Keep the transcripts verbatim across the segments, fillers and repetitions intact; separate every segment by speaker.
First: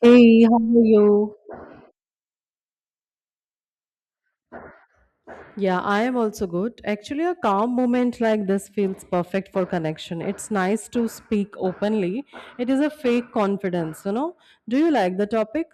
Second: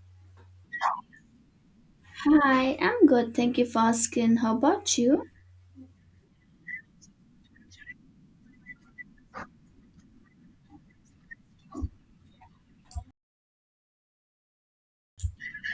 Speaker 1: Hey, how are you?
Speaker 2: Hi, I'm good. Thank you for asking. How about you?
Speaker 1: Yeah, I am also good. Actually, a calm moment like this feels perfect for connection. It's nice to speak openly. It is a fake confidence, you know. Do you like the topic?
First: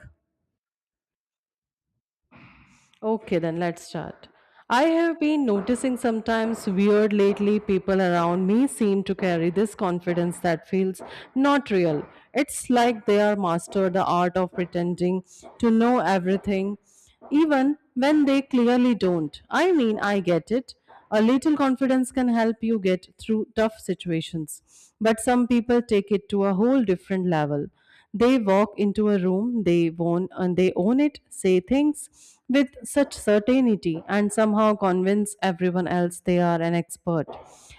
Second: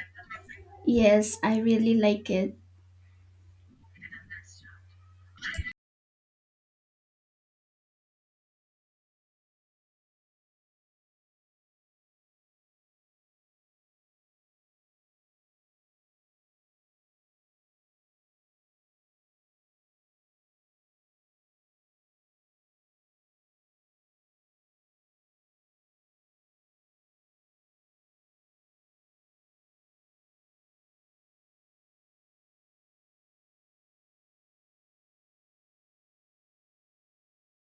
Speaker 2: Yes, I really like it.
Speaker 1: Okay, then let's start. I have been noticing sometimes weird lately people around me seem to carry this confidence that feels not real. It's like they are mastered the art of pretending to know everything even when they clearly don't. I mean, I get it. A little confidence can help you get through tough situations, but some people take it to a whole different level. They walk into a room, they own and they own it, say things with such certainty and somehow convince everyone else they are an expert.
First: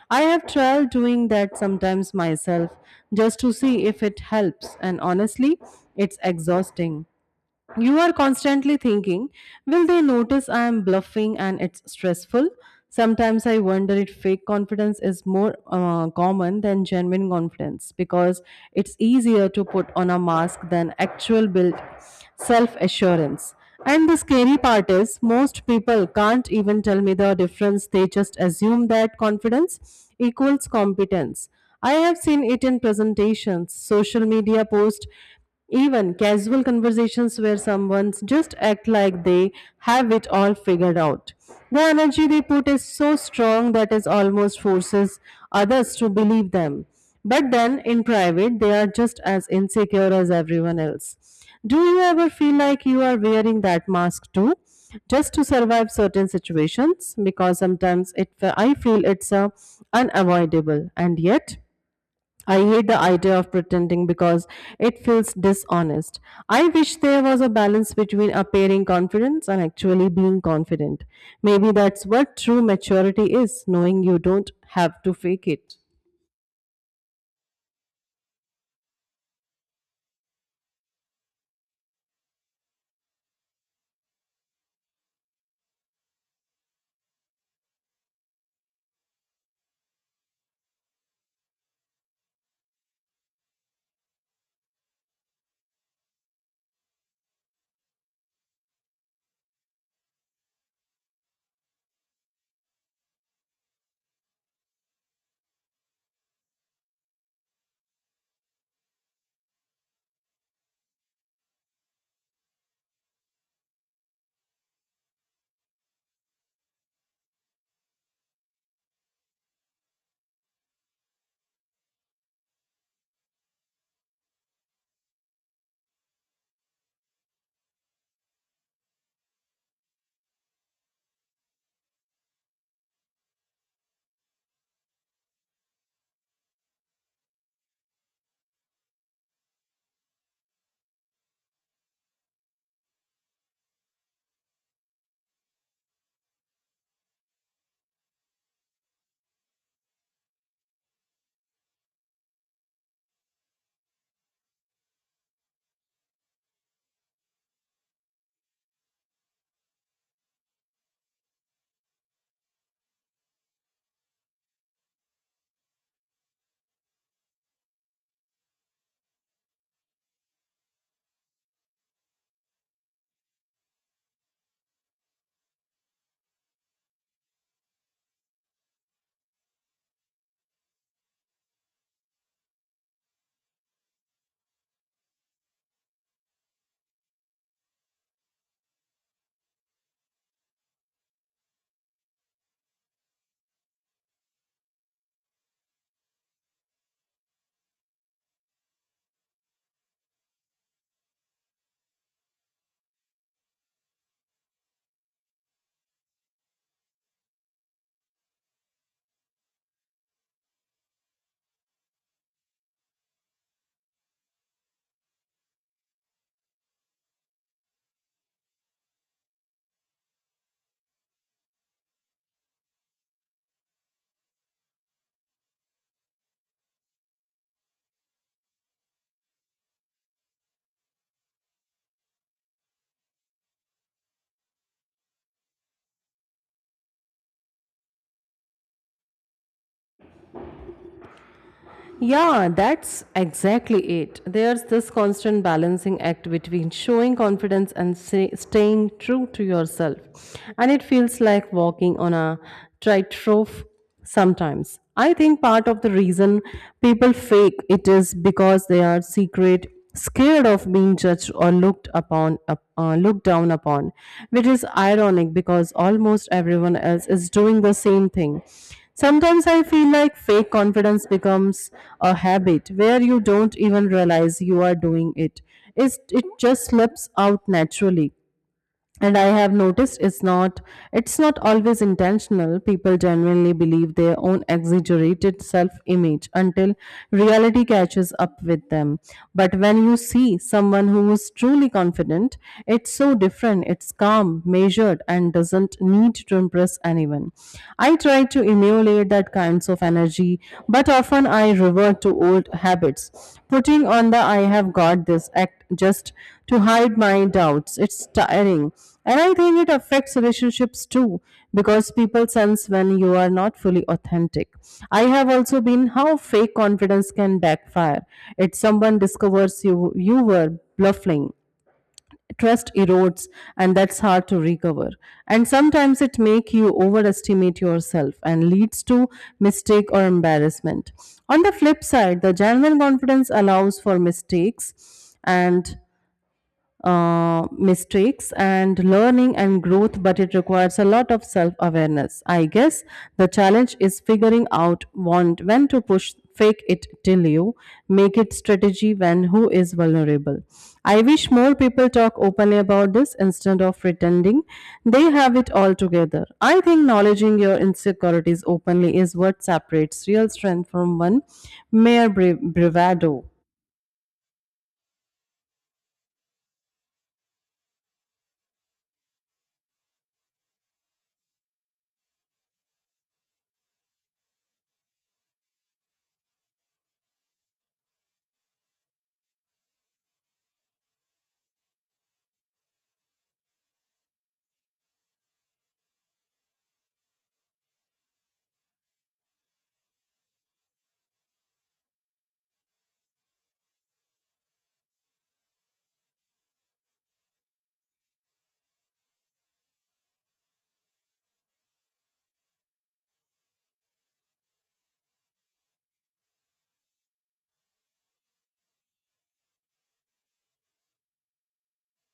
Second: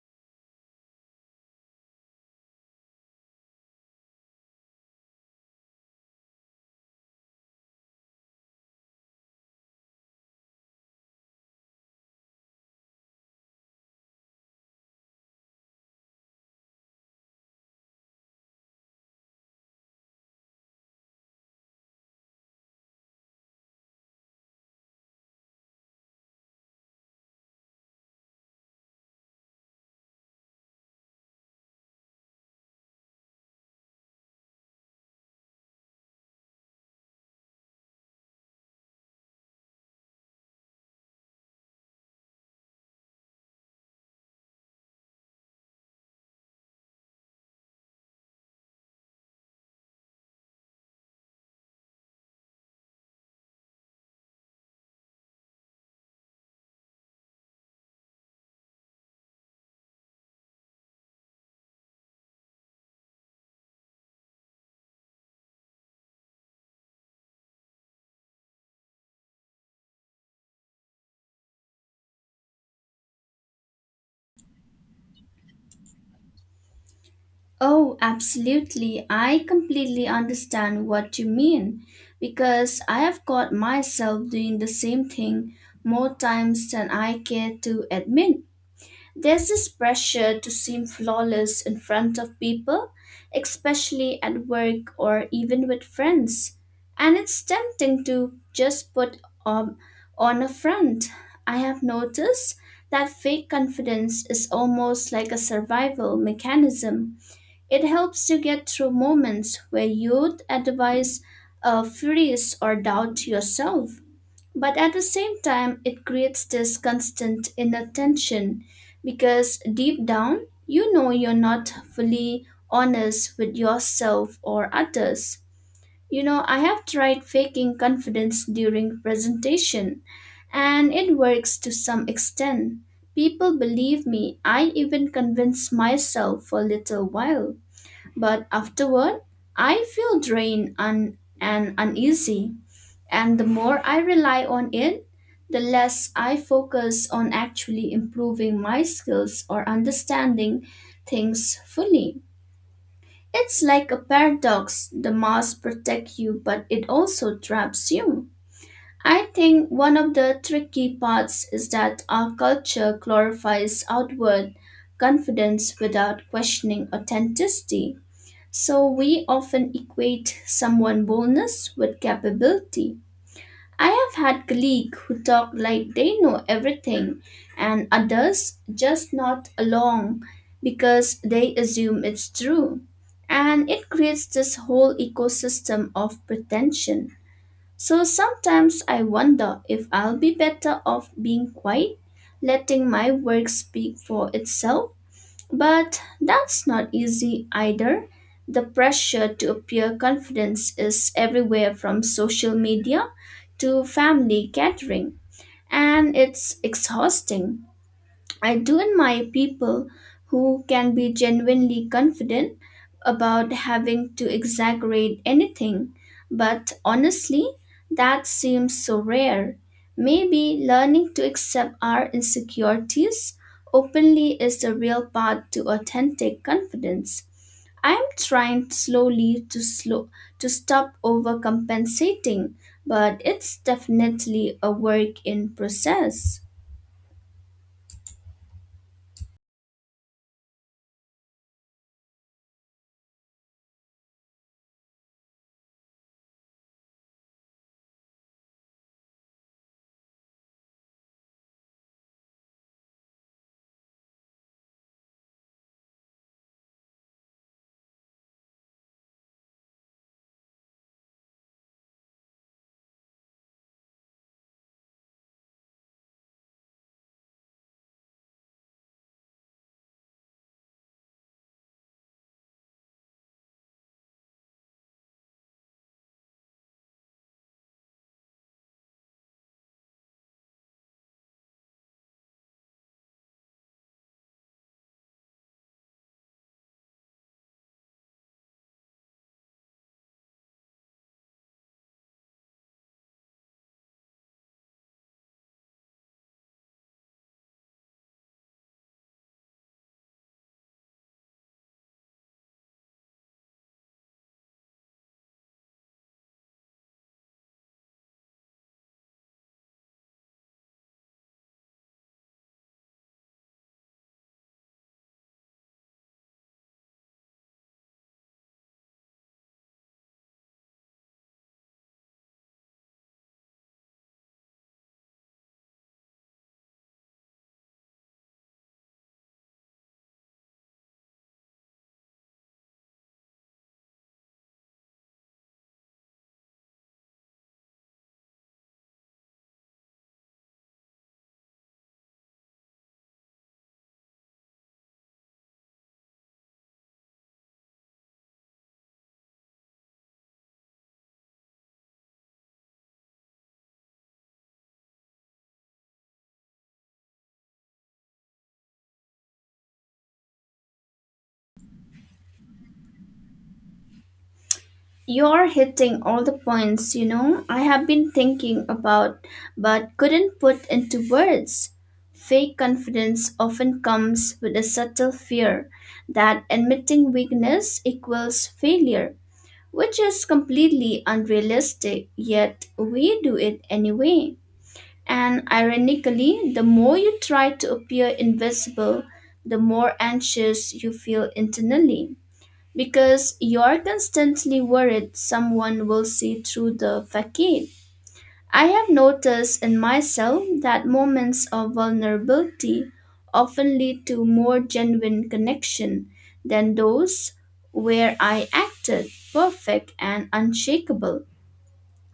Speaker 1: I have tried doing that sometimes myself just to see if it helps and honestly it's exhausting. You are constantly thinking, will they notice I am bluffing and it's stressful? Sometimes I wonder if fake confidence is more uh, common than genuine confidence because it's easier to put on a mask than actual built self assurance. And the scary part is, most people can't even tell me the difference. They just assume that confidence equals competence. I have seen it in presentations, social media posts, even casual conversations where someone just act like they have it all figured out. The energy they put is so strong that it almost forces others to believe them. But then in private, they are just as insecure as everyone else. Do you ever feel like you are wearing that mask too? Just to survive certain situations, because sometimes it I feel it's uh, unavoidable, and yet I hate the idea of pretending because it feels dishonest. I wish there was a balance between appearing confidence and actually being confident. Maybe that's what true maturity is knowing you don't have to fake it.
Speaker 2: Oh, absolutely. I completely understand what you mean because I have caught myself doing the same thing more times than I care to admit. There's this pressure to seem flawless in front of people, especially at work or even with friends. And it's tempting to just put um, on a front. I have noticed that fake confidence is almost like a survival mechanism. It helps you get through moments where you'd otherwise uh, freeze or doubt yourself. But at the same time, it creates this constant inner tension because deep down, you know you're not fully honest with yourself or others. You know, I have tried faking confidence during presentation and it works to some extent. People believe me, I even convince myself for a little while. But afterward, I feel drained and, and uneasy. And the more I rely on it, the less I focus on actually improving my skills or understanding things fully. It's like a paradox. The mask protects you, but it also traps you. I think one of the tricky parts is that our culture glorifies outward confidence without questioning authenticity. So we often equate someone's boldness with capability. I have had colleagues who talk like they know everything, and others just nod along because they assume it's true. And it creates this whole ecosystem of pretension. So sometimes I wonder if I'll be better off being quiet, letting my work speak for itself. But that's not easy either. The pressure to appear confident is everywhere, from social media to family catering, and it's exhausting. I do admire people who can be genuinely confident about having to exaggerate anything, but honestly, that seems so rare. Maybe learning to accept our insecurities openly is the real path to authentic confidence. I'm trying slowly to slow to stop overcompensating, but it's definitely a work in process.
Speaker 1: Yeah, that's exactly it. There's this constant balancing act between showing confidence and say, staying true to yourself. And it feels like walking on a tightrope sometimes. I think part of the reason people fake it is because they are secret scared of being judged or looked upon up- uh, looked down upon which is ironic because almost everyone else is doing the same thing. Sometimes I feel like fake confidence becomes a habit where you don't even realize you are doing it. It's, it just slips out naturally and I have noticed it's not it's not always intentional. People genuinely believe their own exaggerated self image until reality catches up with them. But when you see someone who is truly confident, it's so different. It's calm, measured and doesn't need to impress anyone. I try to emulate that kinds of energy but often I revert to old habits, putting on the I have got this act just to hide my doubts. It's tiring. And I think it affects relationships too because people sense when you are not fully authentic. I have also been how fake confidence can backfire. If someone discovers you you were bluffing, trust erodes and that's hard to recover. And sometimes it make you overestimate yourself and leads to mistake or embarrassment. On the flip side, the genuine confidence allows for mistakes and uh, mistakes and learning and growth, but it requires a lot of self awareness. I guess the challenge is figuring out want when to push fake it till you make it strategy when who is vulnerable. I wish more people talk openly about this instead of pretending they have it all together. I think acknowledging your insecurities openly is what separates real strength from one mere bra- bravado.
Speaker 2: You're hitting all the points, you know, I have been thinking about but couldn't put into words. Fake confidence often comes with a subtle fear that admitting weakness equals failure, which is completely unrealistic, yet we do it anyway. And ironically, the more you try to appear invisible, the more anxious you feel internally because you're constantly worried someone will see through the facade. I have noticed in myself that moments of vulnerability often lead to more genuine connection than those where I acted perfect and unshakable.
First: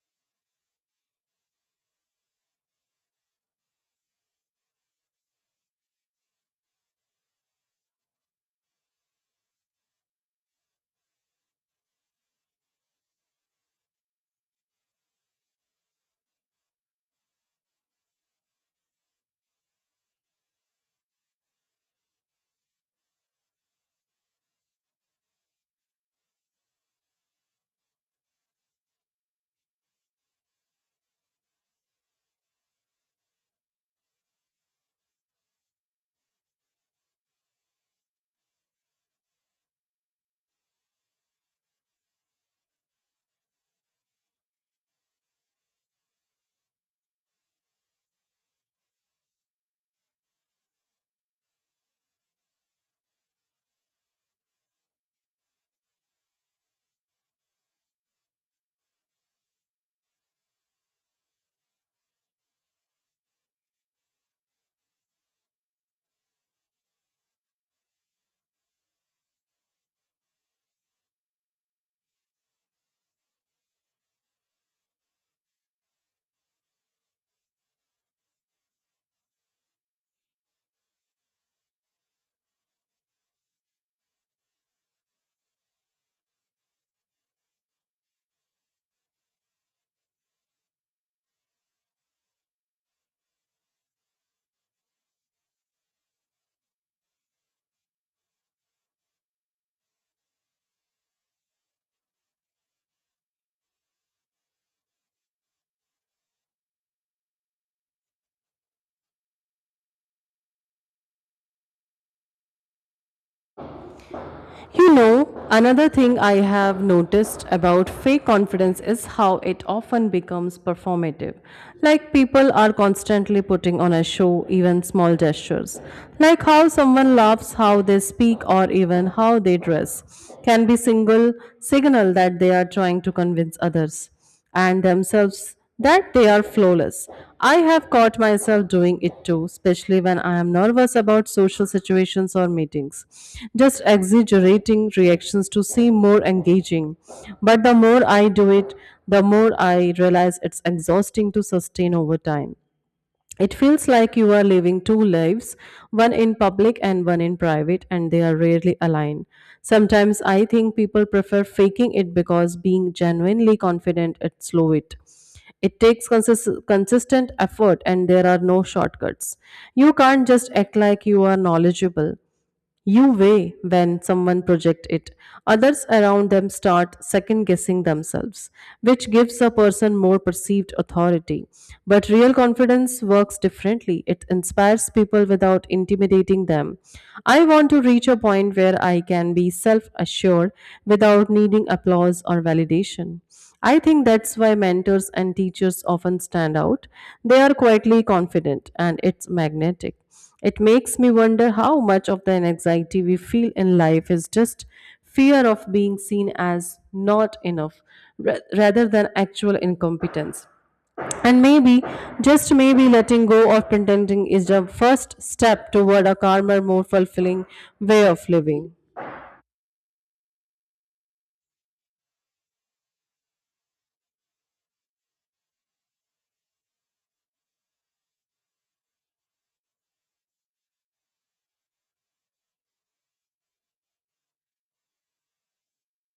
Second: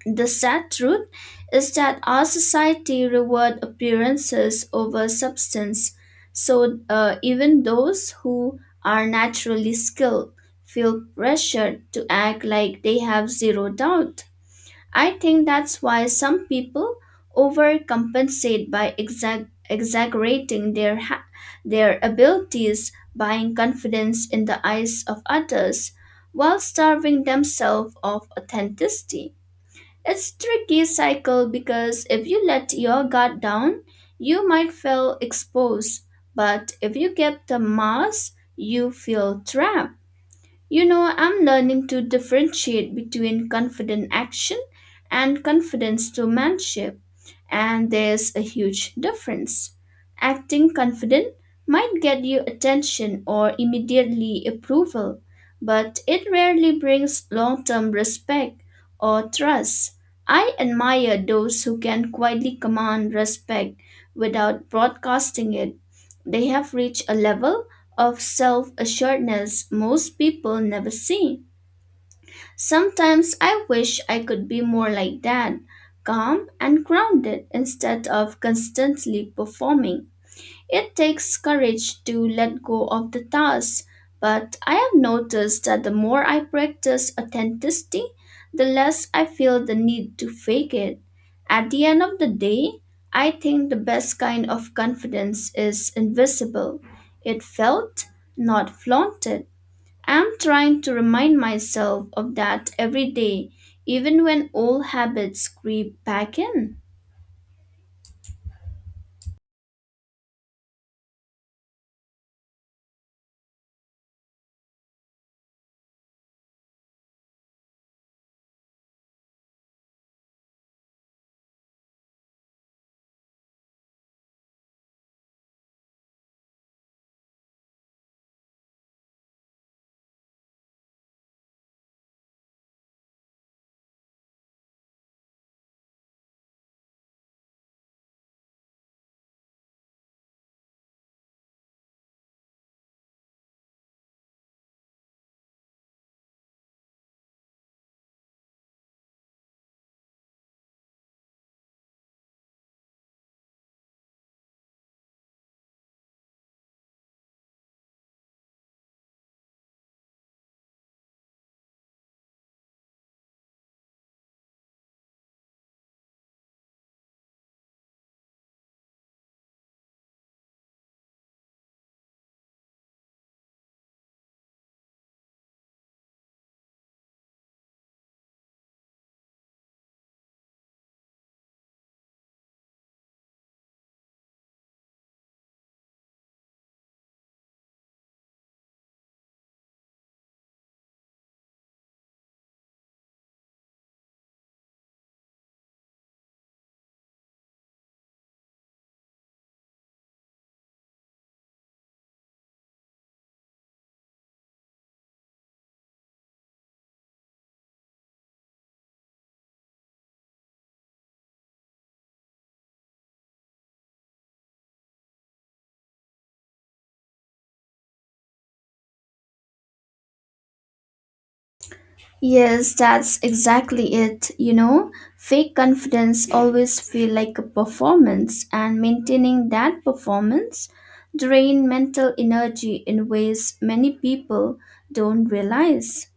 Speaker 2: The sad truth is that our society reward appearances over substance, so uh, even those who are naturally skilled feel pressured to act like they have zero doubt. I think that's why some people overcompensate by exag- exaggerating their ha- their abilities, buying confidence in the eyes of others, while starving themselves of authenticity. It's tricky cycle because if you let your guard down, you might feel exposed, but if you keep the mask, you feel trapped. You know, I'm learning to differentiate between confident action and confidence to manship, and there's a huge difference. Acting confident might get you attention or immediately approval, but it rarely brings long term respect or trust. I admire those who can quietly command respect without broadcasting it. They have reached a level of self assuredness most people never see. Sometimes I wish I could be more like that, calm and grounded instead of constantly performing. It takes courage to let go of the task, but I have noticed that the more I practice authenticity, the less I feel the need to fake it. At the end of the day, I think the best kind of confidence is invisible. It felt, not flaunted. I'm trying to remind myself of that every day, even when old habits creep back in.
Speaker 1: You know, another thing I have noticed about fake confidence is how it often becomes performative. Like people are constantly putting on a show, even small gestures. Like how someone laughs, how they speak, or even how they dress can be single signal that they are trying to convince others and themselves that they are flawless. I have caught myself doing it too, especially when I am nervous about social situations or meetings, just exaggerating reactions to seem more engaging. But the more I do it, the more I realize it's exhausting to sustain over time. It feels like you are living two lives, one in public and one in private, and they are rarely aligned. Sometimes I think people prefer faking it because being genuinely confident it slow it. It takes consis- consistent effort and there are no shortcuts. You can't just act like you are knowledgeable. You weigh when someone projects it. Others around them start second guessing themselves, which gives a person more perceived authority. But real confidence works differently. It inspires people without intimidating them. I want to reach a point where I can be self assured without needing applause or validation. I think that's why mentors and teachers often stand out. They are quietly confident and it's magnetic. It makes me wonder how much of the anxiety we feel in life is just fear of being seen as not enough ra- rather than actual incompetence. And maybe, just maybe, letting go of pretending is the first step toward a calmer, more fulfilling way of living.
Speaker 2: Yes, that's exactly it. You know, fake confidence always feel like a performance and maintaining that performance drain mental energy in ways many people don't realize.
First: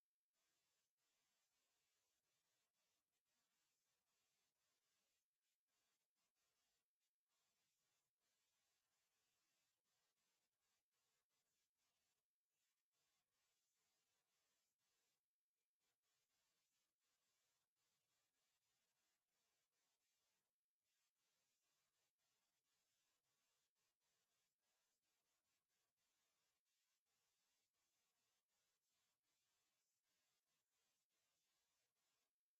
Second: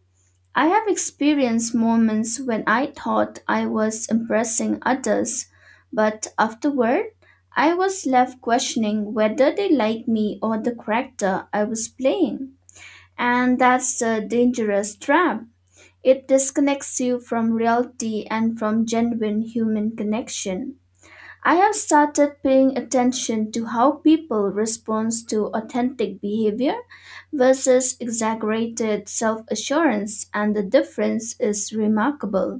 Speaker 2: I have experienced moments when I thought I was impressing others, but afterward I was left questioning whether they liked me or the character I was playing. And that's the dangerous trap. It disconnects you from reality and from genuine human connection. I have started paying attention to how people respond to authentic behavior versus exaggerated self assurance, and the difference is remarkable.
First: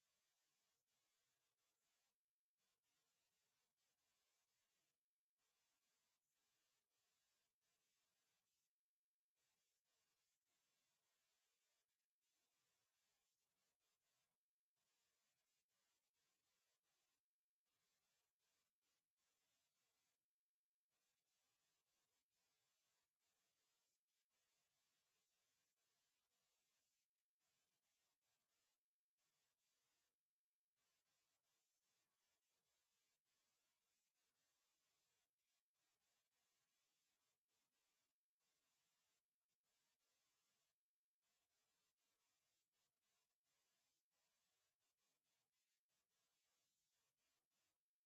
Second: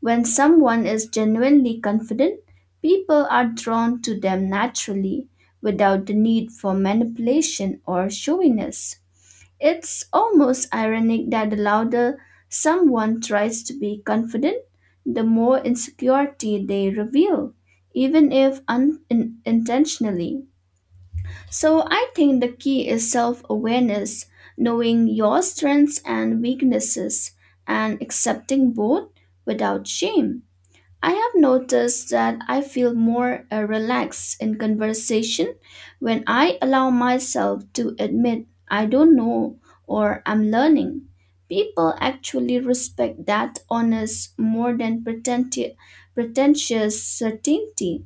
Speaker 2: When someone is genuinely confident, people are drawn to them naturally without the need for manipulation or showiness. It's almost ironic that the louder someone tries to be confident, the more insecurity they reveal, even if unintentionally. So I think the key is self awareness, knowing your strengths and weaknesses, and accepting both without shame. I have noticed that I feel more uh, relaxed in conversation when I allow myself to admit I don't know or I'm learning. People actually respect that honest more than pretenti- pretentious certainty.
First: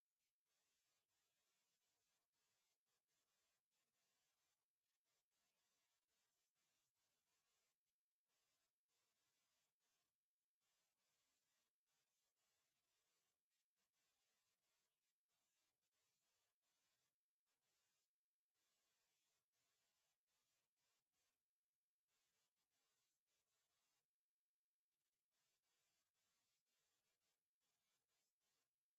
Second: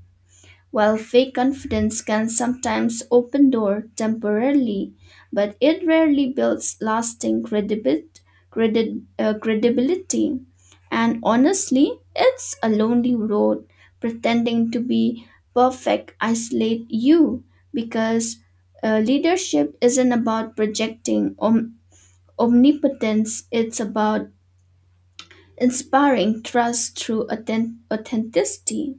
Speaker 2: While fake confidence can sometimes open door temporarily, but it rarely builds lasting credibit, credit, uh, credibility. And honestly, it's a lonely road. Pretending to be perfect isolate you because uh, leadership isn't about projecting om- omnipotence. It's about inspiring trust through authen- authenticity.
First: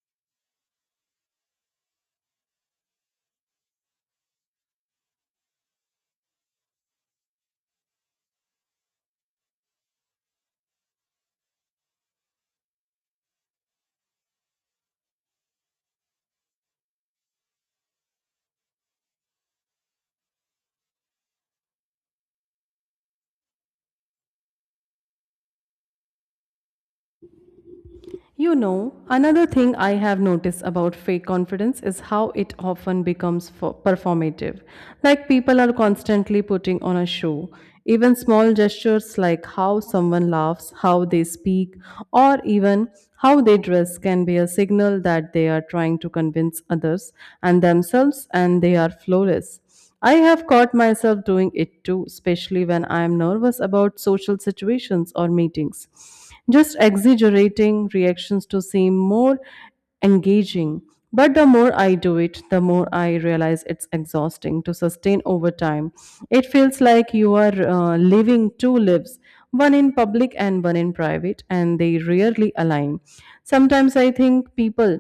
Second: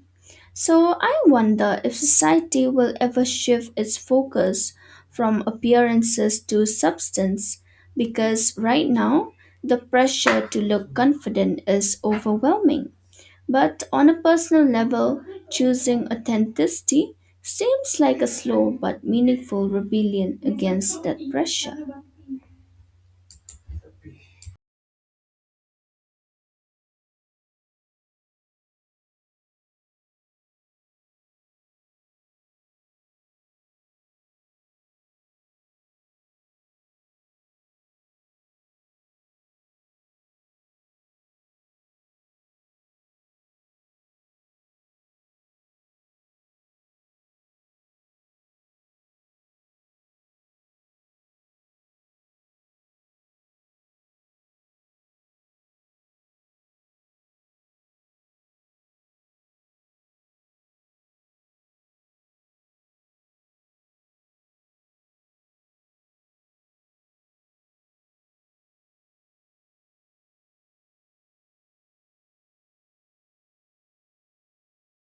Speaker 2: So I wonder if society will ever shift its focus from appearances to substance because right now the pressure to look confident is overwhelming. But on a personal level, choosing authenticity seems like a slow but meaningful rebellion against that pressure.
Speaker 1: You know, another thing I have noticed about fake confidence is how it often becomes fo- performative. Like people are constantly putting on a show. Even small gestures like how someone laughs, how they speak, or even how they dress can be a signal that they are trying to convince others and themselves and they are flawless. I have caught myself doing it too, especially when I am nervous about social situations or meetings. Just exaggerating reactions to seem more engaging. But the more I do it, the more I realize it's exhausting to sustain over time. It feels like you are uh, living two lives, one in public and one in private, and they rarely align. Sometimes I think people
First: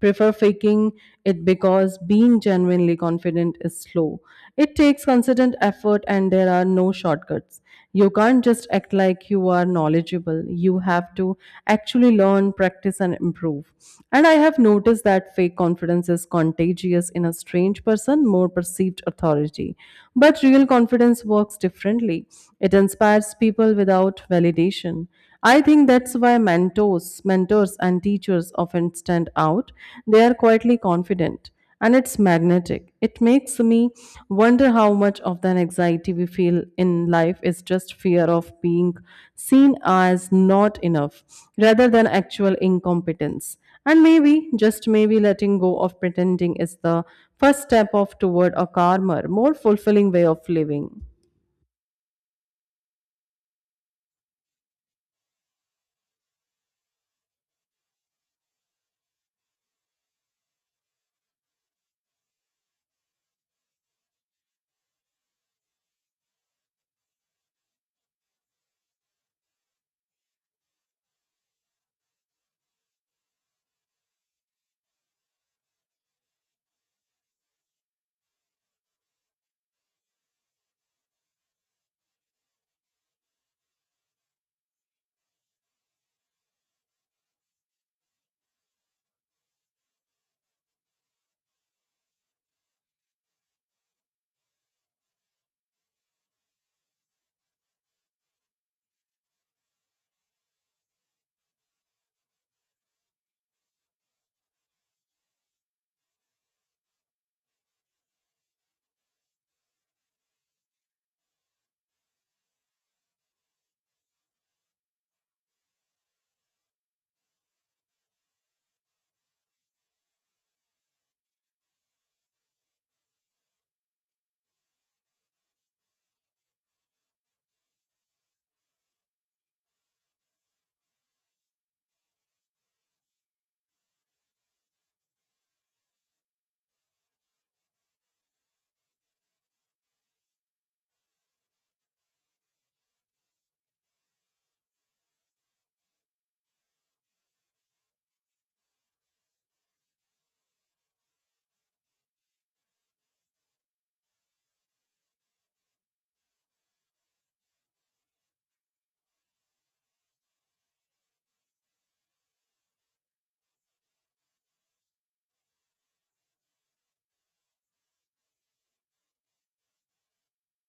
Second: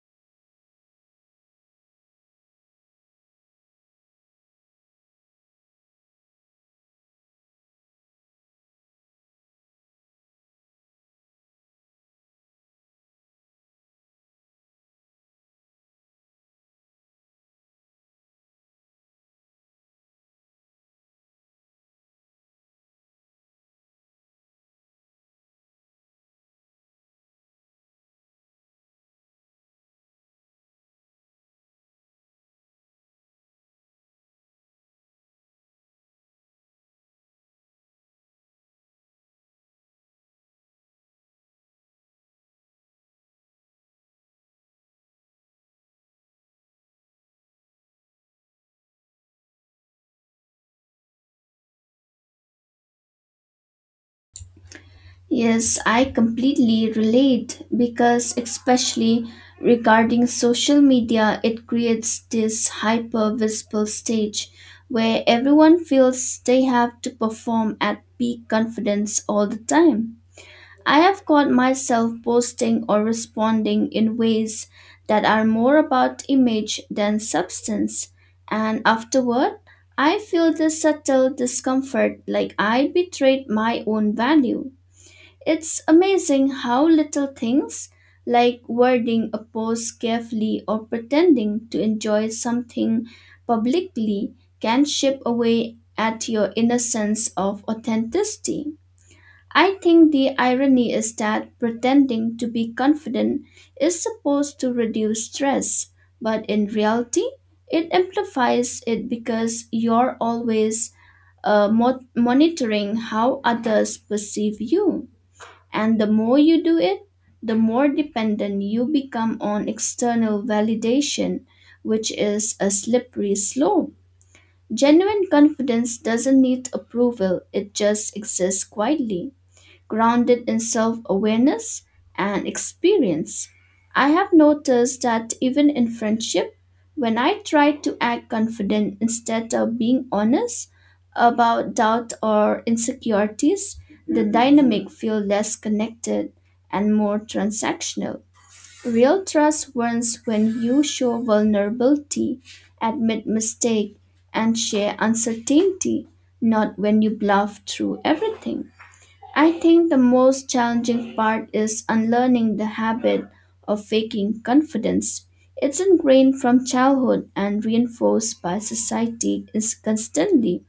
Speaker 1: prefer faking it because being genuinely confident is slow. It takes consistent effort and there are no shortcuts. You can't just act like you are knowledgeable. You have to actually learn, practice, and improve. And I have noticed that fake confidence is contagious in a strange person, more perceived authority. But real confidence works differently, it inspires people without validation. I think that's why mentors, mentors and teachers often stand out. They are quietly confident and it's magnetic. It makes me wonder how much of that anxiety we feel in life is just fear of being seen as not enough rather than actual incompetence. And maybe, just maybe letting go of pretending is the first step of toward a calmer, more fulfilling way of living.
Speaker 2: Yes, I completely relate because, especially regarding social media, it creates this hyper visible stage where everyone feels they have to perform at peak confidence all the time. I have caught myself posting or responding in ways that are more about image than substance, and afterward, I feel this subtle discomfort like I betrayed my own value. It's amazing how little things, like wording a post carefully or pretending to enjoy something publicly, can chip away at your innocence of authenticity. I think the irony is that pretending to be confident is supposed to reduce stress, but in reality, it amplifies it because you're always uh, mo- monitoring how others perceive you. And the more you do it, the more dependent you become on external validation, which is a slippery slope. Genuine confidence doesn't need approval, it just exists quietly grounded in self awareness and experience. I have noticed that even in friendship, when I try to act confident instead of being honest about doubt or insecurities, the dynamic feels less connected and more transactional. Real trust wins when you show vulnerability, admit mistake, and share uncertainty, not when you bluff through everything. I think the most challenging part is unlearning the habit of faking confidence. It's ingrained from childhood and reinforced by society is- constantly.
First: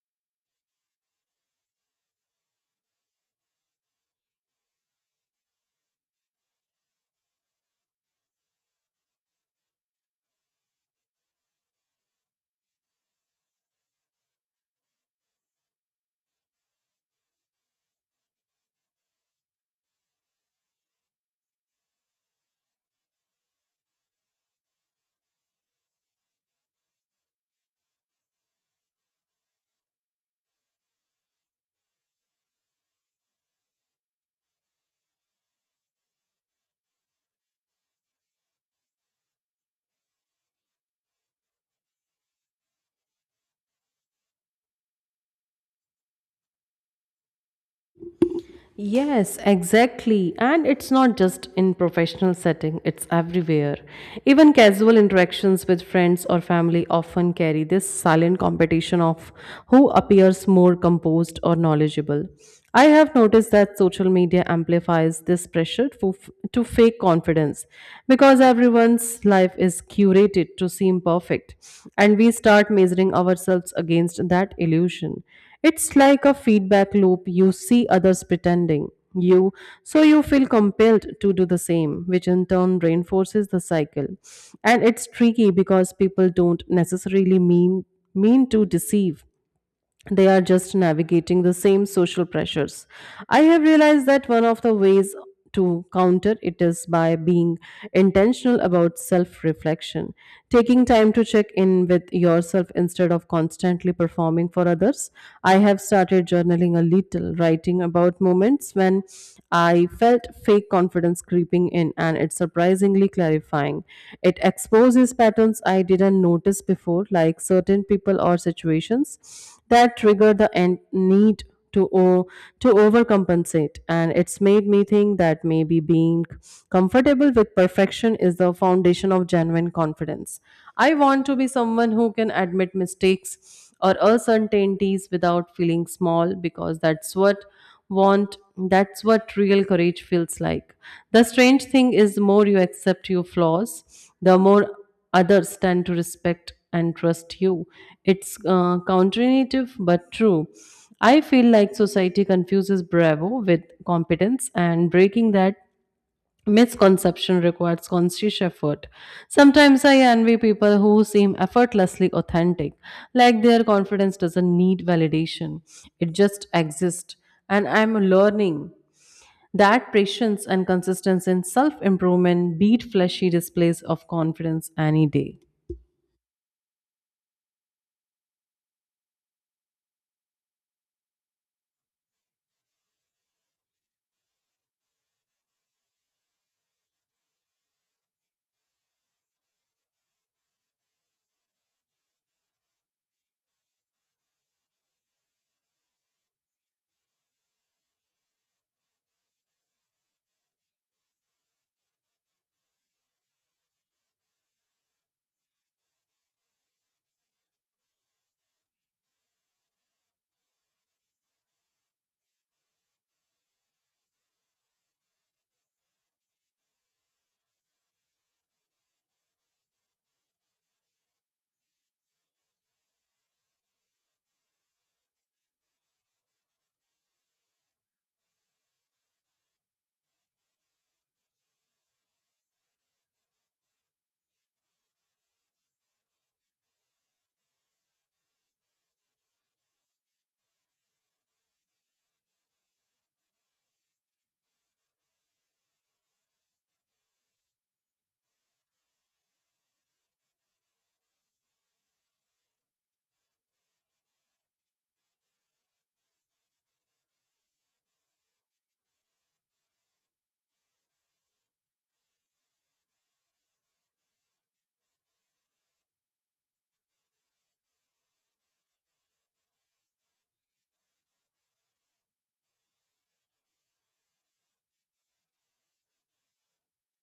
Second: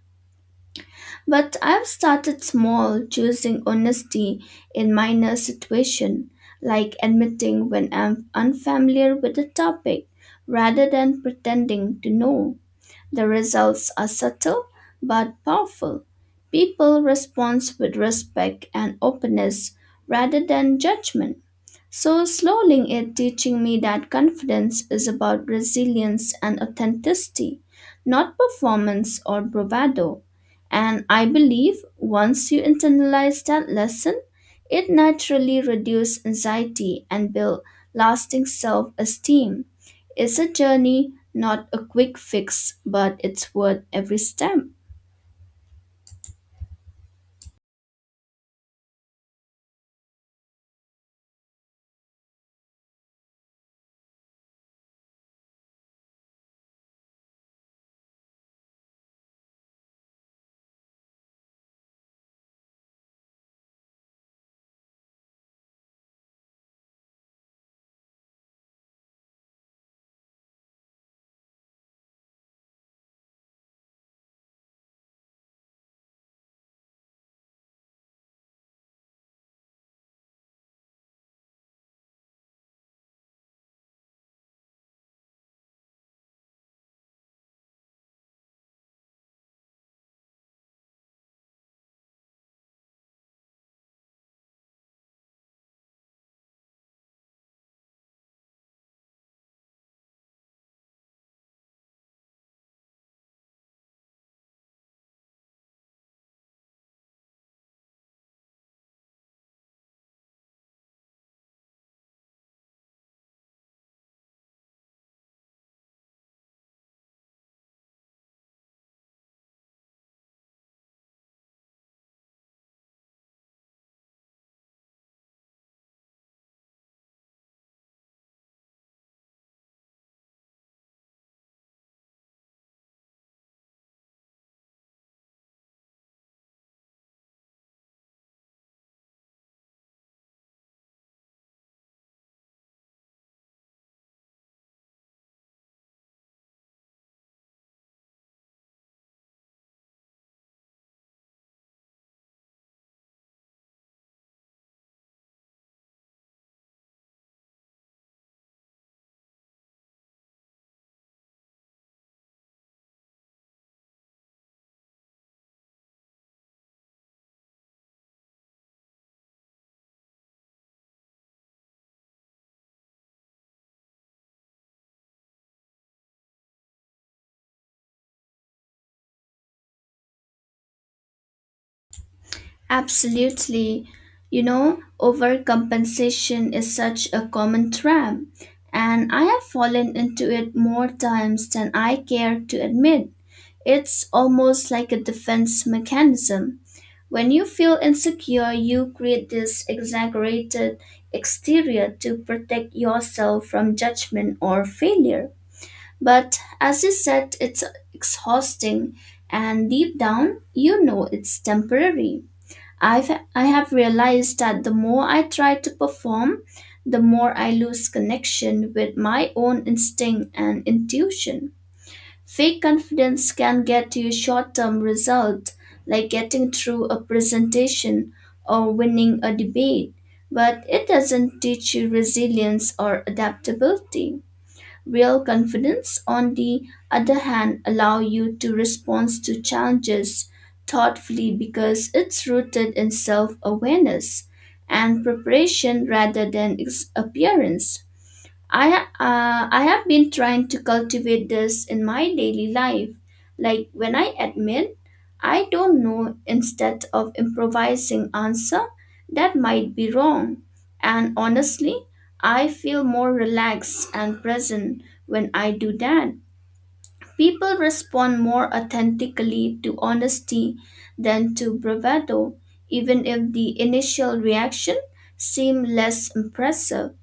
Speaker 2: But I've started small, choosing honesty in minor situations, like admitting when I'm unfamiliar with a topic, rather than pretending to know. The results are subtle but powerful. People respond with respect and openness rather than judgment. So, slowly it teaching me that confidence is about resilience and authenticity, not performance or bravado. And I believe once you internalize that lesson, it naturally reduces anxiety and build lasting self esteem. It's a journey, not a quick fix, but it's worth every step.
Speaker 1: Yes, exactly. And it's not just in professional setting, it's everywhere. Even casual interactions with friends or family often carry this silent competition of who appears more composed or knowledgeable. I have noticed that social media amplifies this pressure to, to fake confidence because everyone's life is curated to seem perfect and we start measuring ourselves against that illusion. It's like a feedback loop. You see others pretending you, so you feel compelled to do the same, which in turn reinforces the cycle. And it's tricky because people don't necessarily mean mean to deceive. They are just navigating the same social pressures. I have realized that one of the ways to counter it is by being intentional about self reflection, taking time to check in with yourself instead of constantly performing for others. I have started journaling a little, writing about moments when I felt fake confidence creeping in, and it's surprisingly clarifying. It exposes patterns I didn't notice before, like certain people or situations that trigger the en- need to o- to overcompensate. And it's made me think that maybe being comfortable with perfection is the foundation of genuine confidence. I want to be someone who can admit mistakes or uncertainties without feeling small because that's what want that's what real courage feels like. The strange thing is the more you accept your flaws the more others tend to respect and trust you. It's uh, counterintuitive but true. I feel like society confuses bravo with competence, and breaking that misconception requires conscious effort. Sometimes I envy people who seem effortlessly authentic, like their confidence doesn't need validation, it just exists. And I'm learning that patience and consistency in self improvement beat flashy displays of confidence any day.
Speaker 2: Absolutely. You know, overcompensation is such a common trap, and I have fallen into it more times than I care to admit. It's almost like a defense mechanism. When you feel insecure, you create this exaggerated exterior to protect yourself from judgment or failure. But as you said, it's exhausting, and deep down, you know it's temporary. I've, I have realized that the more I try to perform, the more I lose connection with my own instinct and intuition. Fake confidence can get you short term results like getting through a presentation or winning a debate, but it doesn't teach you resilience or adaptability. Real confidence, on the other hand, allow you to respond to challenges thoughtfully because it's rooted in self-awareness and preparation rather than ex- appearance. I uh, I have been trying to cultivate this in my daily life. Like when I admit I don't know instead of improvising answer that might be wrong. And honestly, I feel more relaxed and present when I do that. People respond more authentically to honesty than to bravado, even if the initial reaction seems less impressive.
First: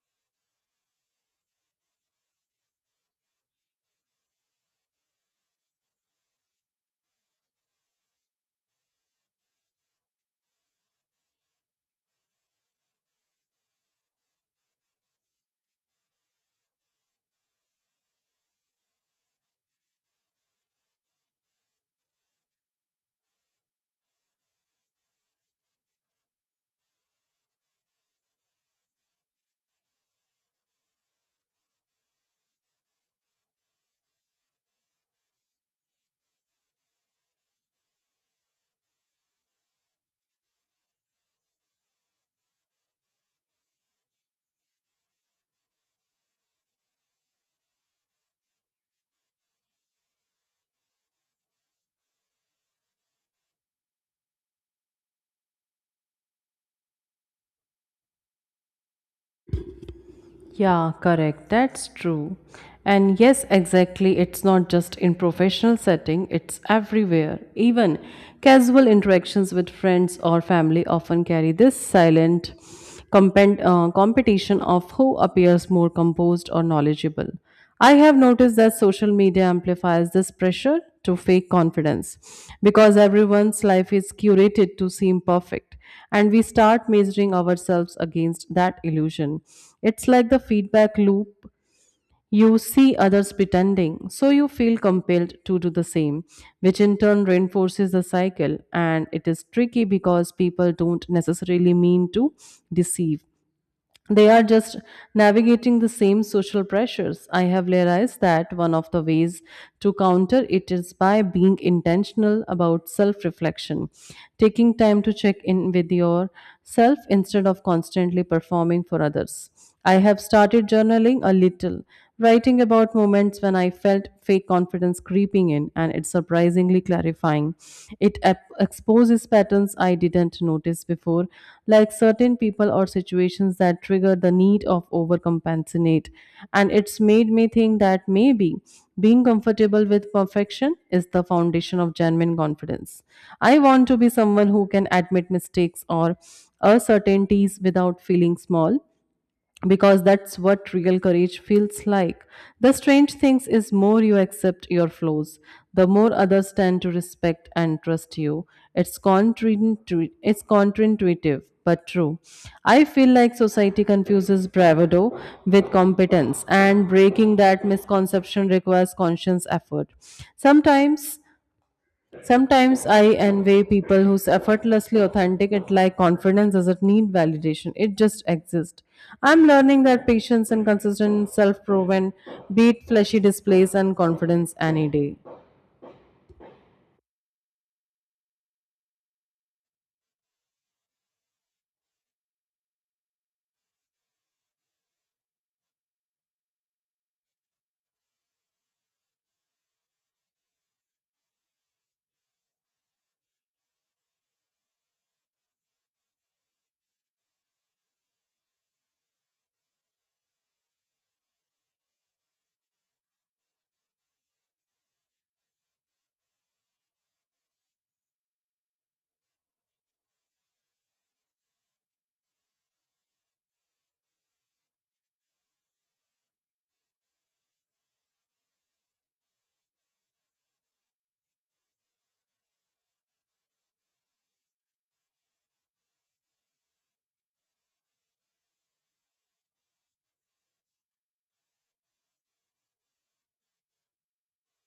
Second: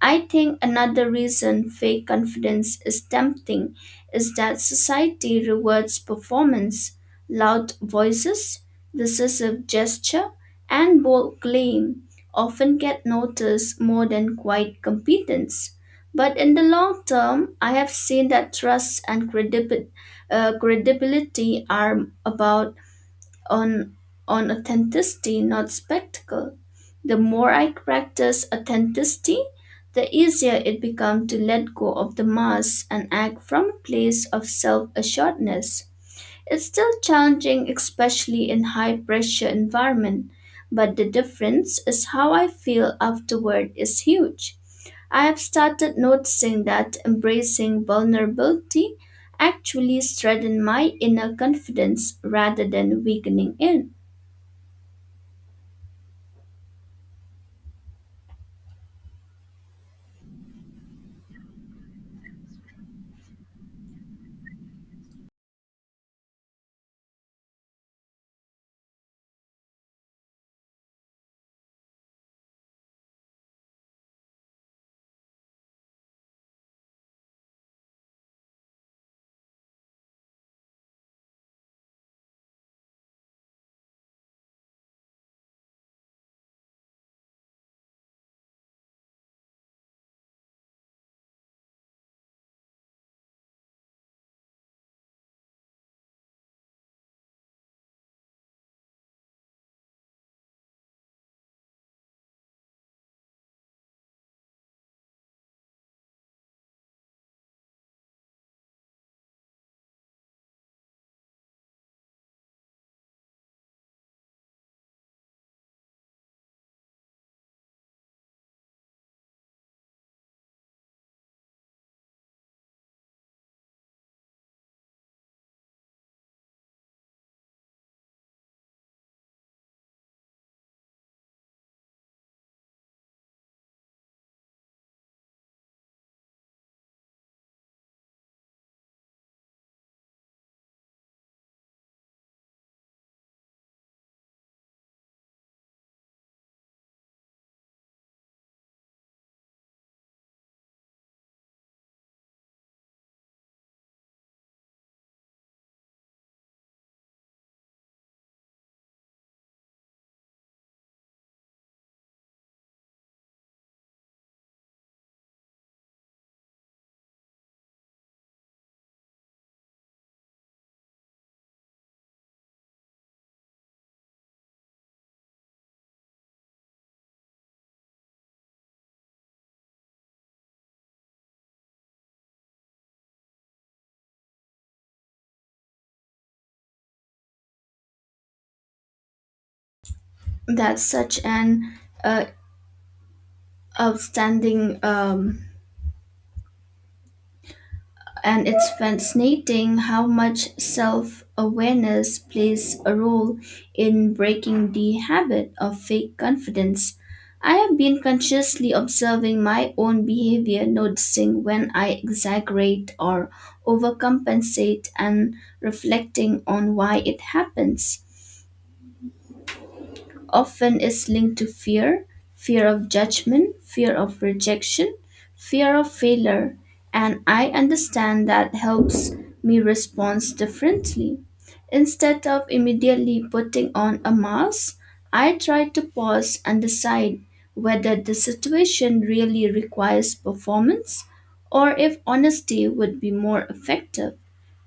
Speaker 2: I think another reason fake confidence is tempting is that society rewards performance, loud voices, decisive gesture, and bold claim often get noticed more than quiet competence. But in the long term, I have seen that trust and credibi- uh, credibility are about on, on authenticity, not spectacle. The more I practice authenticity, the easier it becomes to let go of the mask and act from a place of self assuredness. It's still challenging, especially in high pressure environment, but the difference is how I feel afterward is huge. I have started noticing that embracing vulnerability actually strengthens my inner confidence rather than weakening it.
Speaker 1: Yeah, correct. That's true. And yes, exactly. It's not just in professional setting, it's everywhere. Even casual interactions with friends or family often carry this silent compet- uh, competition of who appears more composed or knowledgeable. I have noticed that social media amplifies this pressure to fake confidence because everyone's life is curated to seem perfect and we start measuring ourselves against that illusion. It's like the feedback loop. You see others pretending, so you feel compelled to do the same, which in turn reinforces the cycle. And it is tricky because people don't necessarily mean to deceive, they are just navigating the same social pressures. I have realized that one of the ways to counter it is by being intentional about self reflection, taking time to check in with yourself instead of constantly performing for others. I have started journaling a little, writing about moments when I felt fake confidence creeping in, and it's surprisingly clarifying. It ep- exposes patterns I didn't notice before, like certain people or situations that trigger the need of overcompensate. And it's made me think that maybe being comfortable with perfection is the foundation of genuine confidence. I want to be someone who can admit mistakes or uncertainties without feeling small because that's what real courage feels like. The strange things is more you accept your flaws, the more others tend to respect and trust you. It's counterintuitive, it's counterintuitive but true. I feel like society confuses bravado with competence, and breaking that misconception requires conscious effort. Sometimes Sometimes I envy people who's effortlessly authentic. It like confidence doesn't need validation. It just exists. I'm learning that patience and consistent self-proven beat flashy displays and confidence any day.
Speaker 2: That's such an uh, outstanding um, and it's fascinating how much self-awareness plays a role in breaking the habit of fake confidence. I have been consciously observing my own behavior, noticing when I exaggerate or overcompensate and reflecting on why it happens. Often is linked to fear, fear of judgment, fear of rejection, fear of failure, and I understand that helps me respond differently. Instead of immediately putting on a mask, I try to pause and decide whether the situation really requires performance or if honesty would be more effective.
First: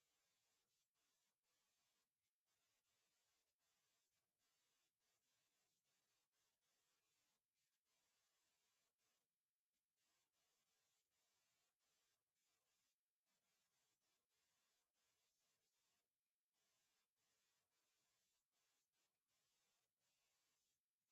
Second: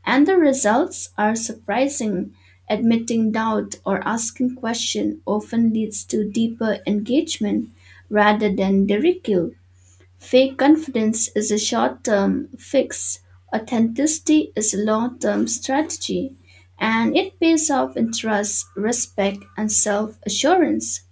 Speaker 2: And the results are surprising. Admitting doubt or asking question often leads to deeper engagement rather than ridicule. Fake confidence is a short term fix, authenticity is a long term strategy, and it pays off in trust, respect, and self assurance.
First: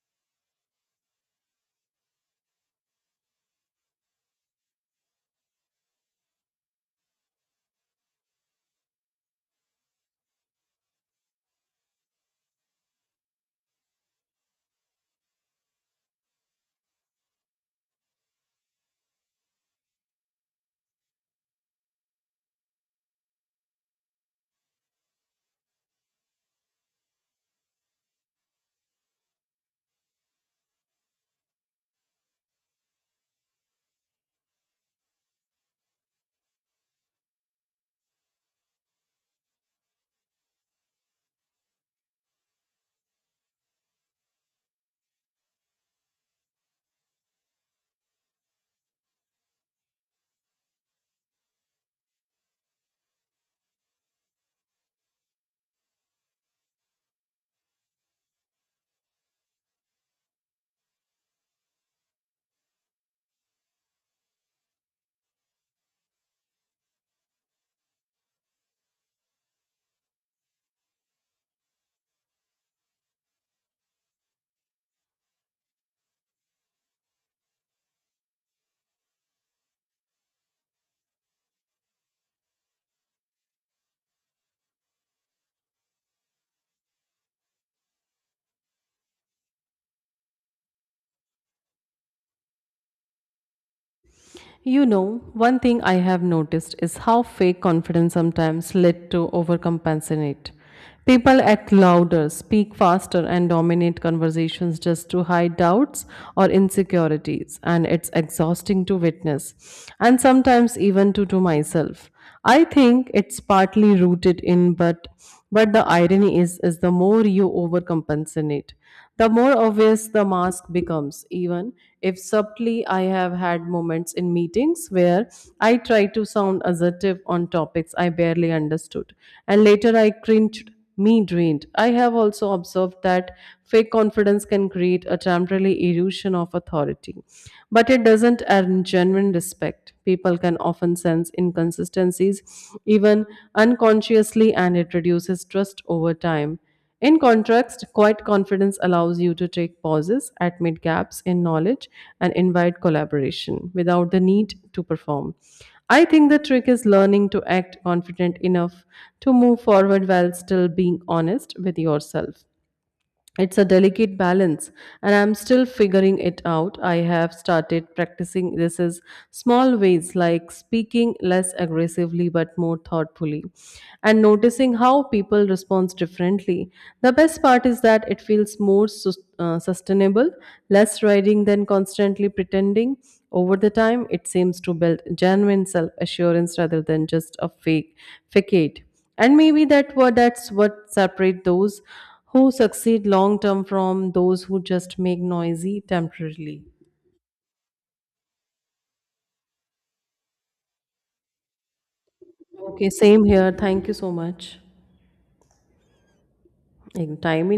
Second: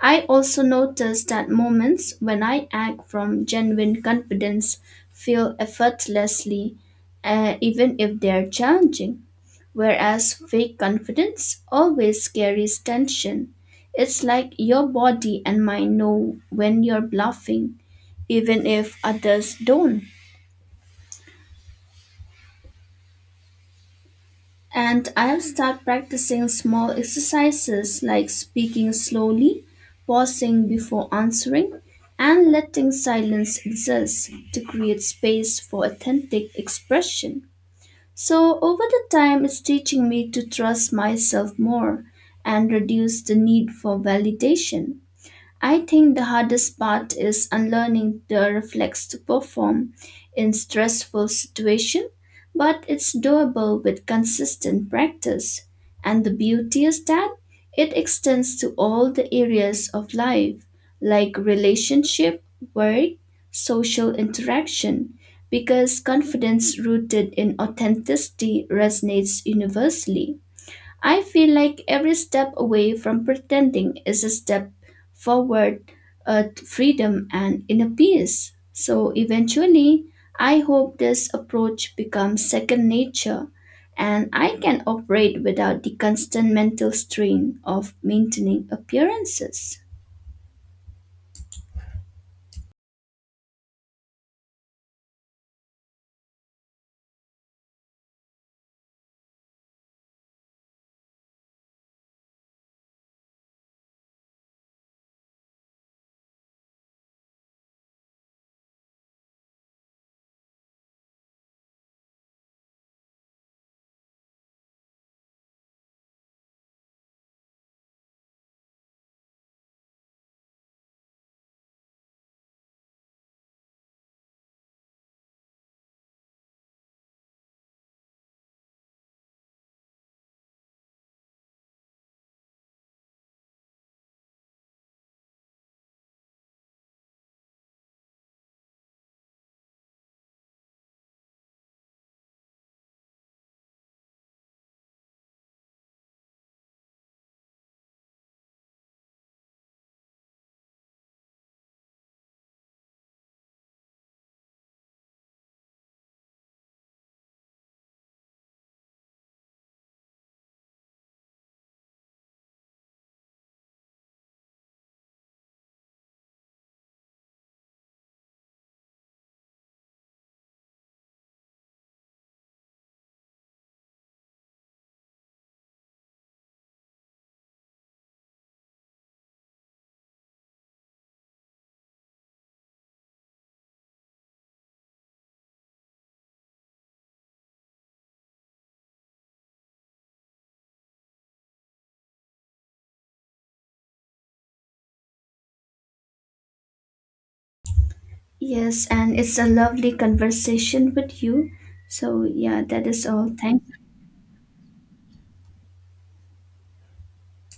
Speaker 2: I also notice that moments when I act from genuine confidence feel effortlessly, uh, even if they are challenging, whereas fake confidence always carries tension. It's like your body and mind know when you're bluffing, even if others don't. And I'll start practicing small exercises like speaking slowly, pausing before answering, and letting silence exist to create space for authentic expression. So, over the time, it's teaching me to trust myself more and reduce the need for validation. I think the hardest part is unlearning the reflex to perform in stressful situations, but it's doable with consistent practice. And the beauty is that it extends to all the areas of life, like relationship, work, social interaction, because confidence rooted in authenticity resonates universally. I feel like every step away from pretending is a step forward uh, to freedom and inner peace. So eventually, I hope this approach becomes second nature and I can operate without the constant mental strain of maintaining appearances.
Speaker 1: You know, one thing I have noticed is how fake confidence sometimes led to overcompensate. People act louder, speak faster, and dominate conversations just to hide doubts or insecurities, and it's exhausting to witness, and sometimes even to, to myself. I think it's partly rooted in, but but the irony is, is the more you overcompensate, the more obvious the mask becomes, even if subtly. I have had moments in meetings where I tried to sound assertive on topics I barely understood, and later I cringed. Me drained. I have also observed that fake confidence can create a temporary illusion of authority, but it doesn't earn genuine respect. People can often sense inconsistencies, even unconsciously, and it reduces trust over time. In contrast, quiet confidence allows you to take pauses, admit gaps in knowledge, and invite collaboration without the need to perform. I think the trick is learning to act confident enough to move forward while still being honest with yourself. It's a delicate balance, and I'm still figuring it out. I have started practicing this as small ways, like speaking less aggressively but more thoughtfully, and noticing how people respond differently. The best part is that it feels more sus- uh, sustainable, less riding than constantly pretending. Over the time, it seems to build genuine self assurance rather than just a fake facade. And maybe that what that's what separate those who succeed long term from those who just make noisy temporarily.
Speaker 2: Yes, and it's a lovely conversation with you. So, yeah, that
Speaker 1: Okay,
Speaker 2: is
Speaker 1: same
Speaker 2: all.
Speaker 1: here,
Speaker 2: Thank
Speaker 1: thank you so much. Like, time.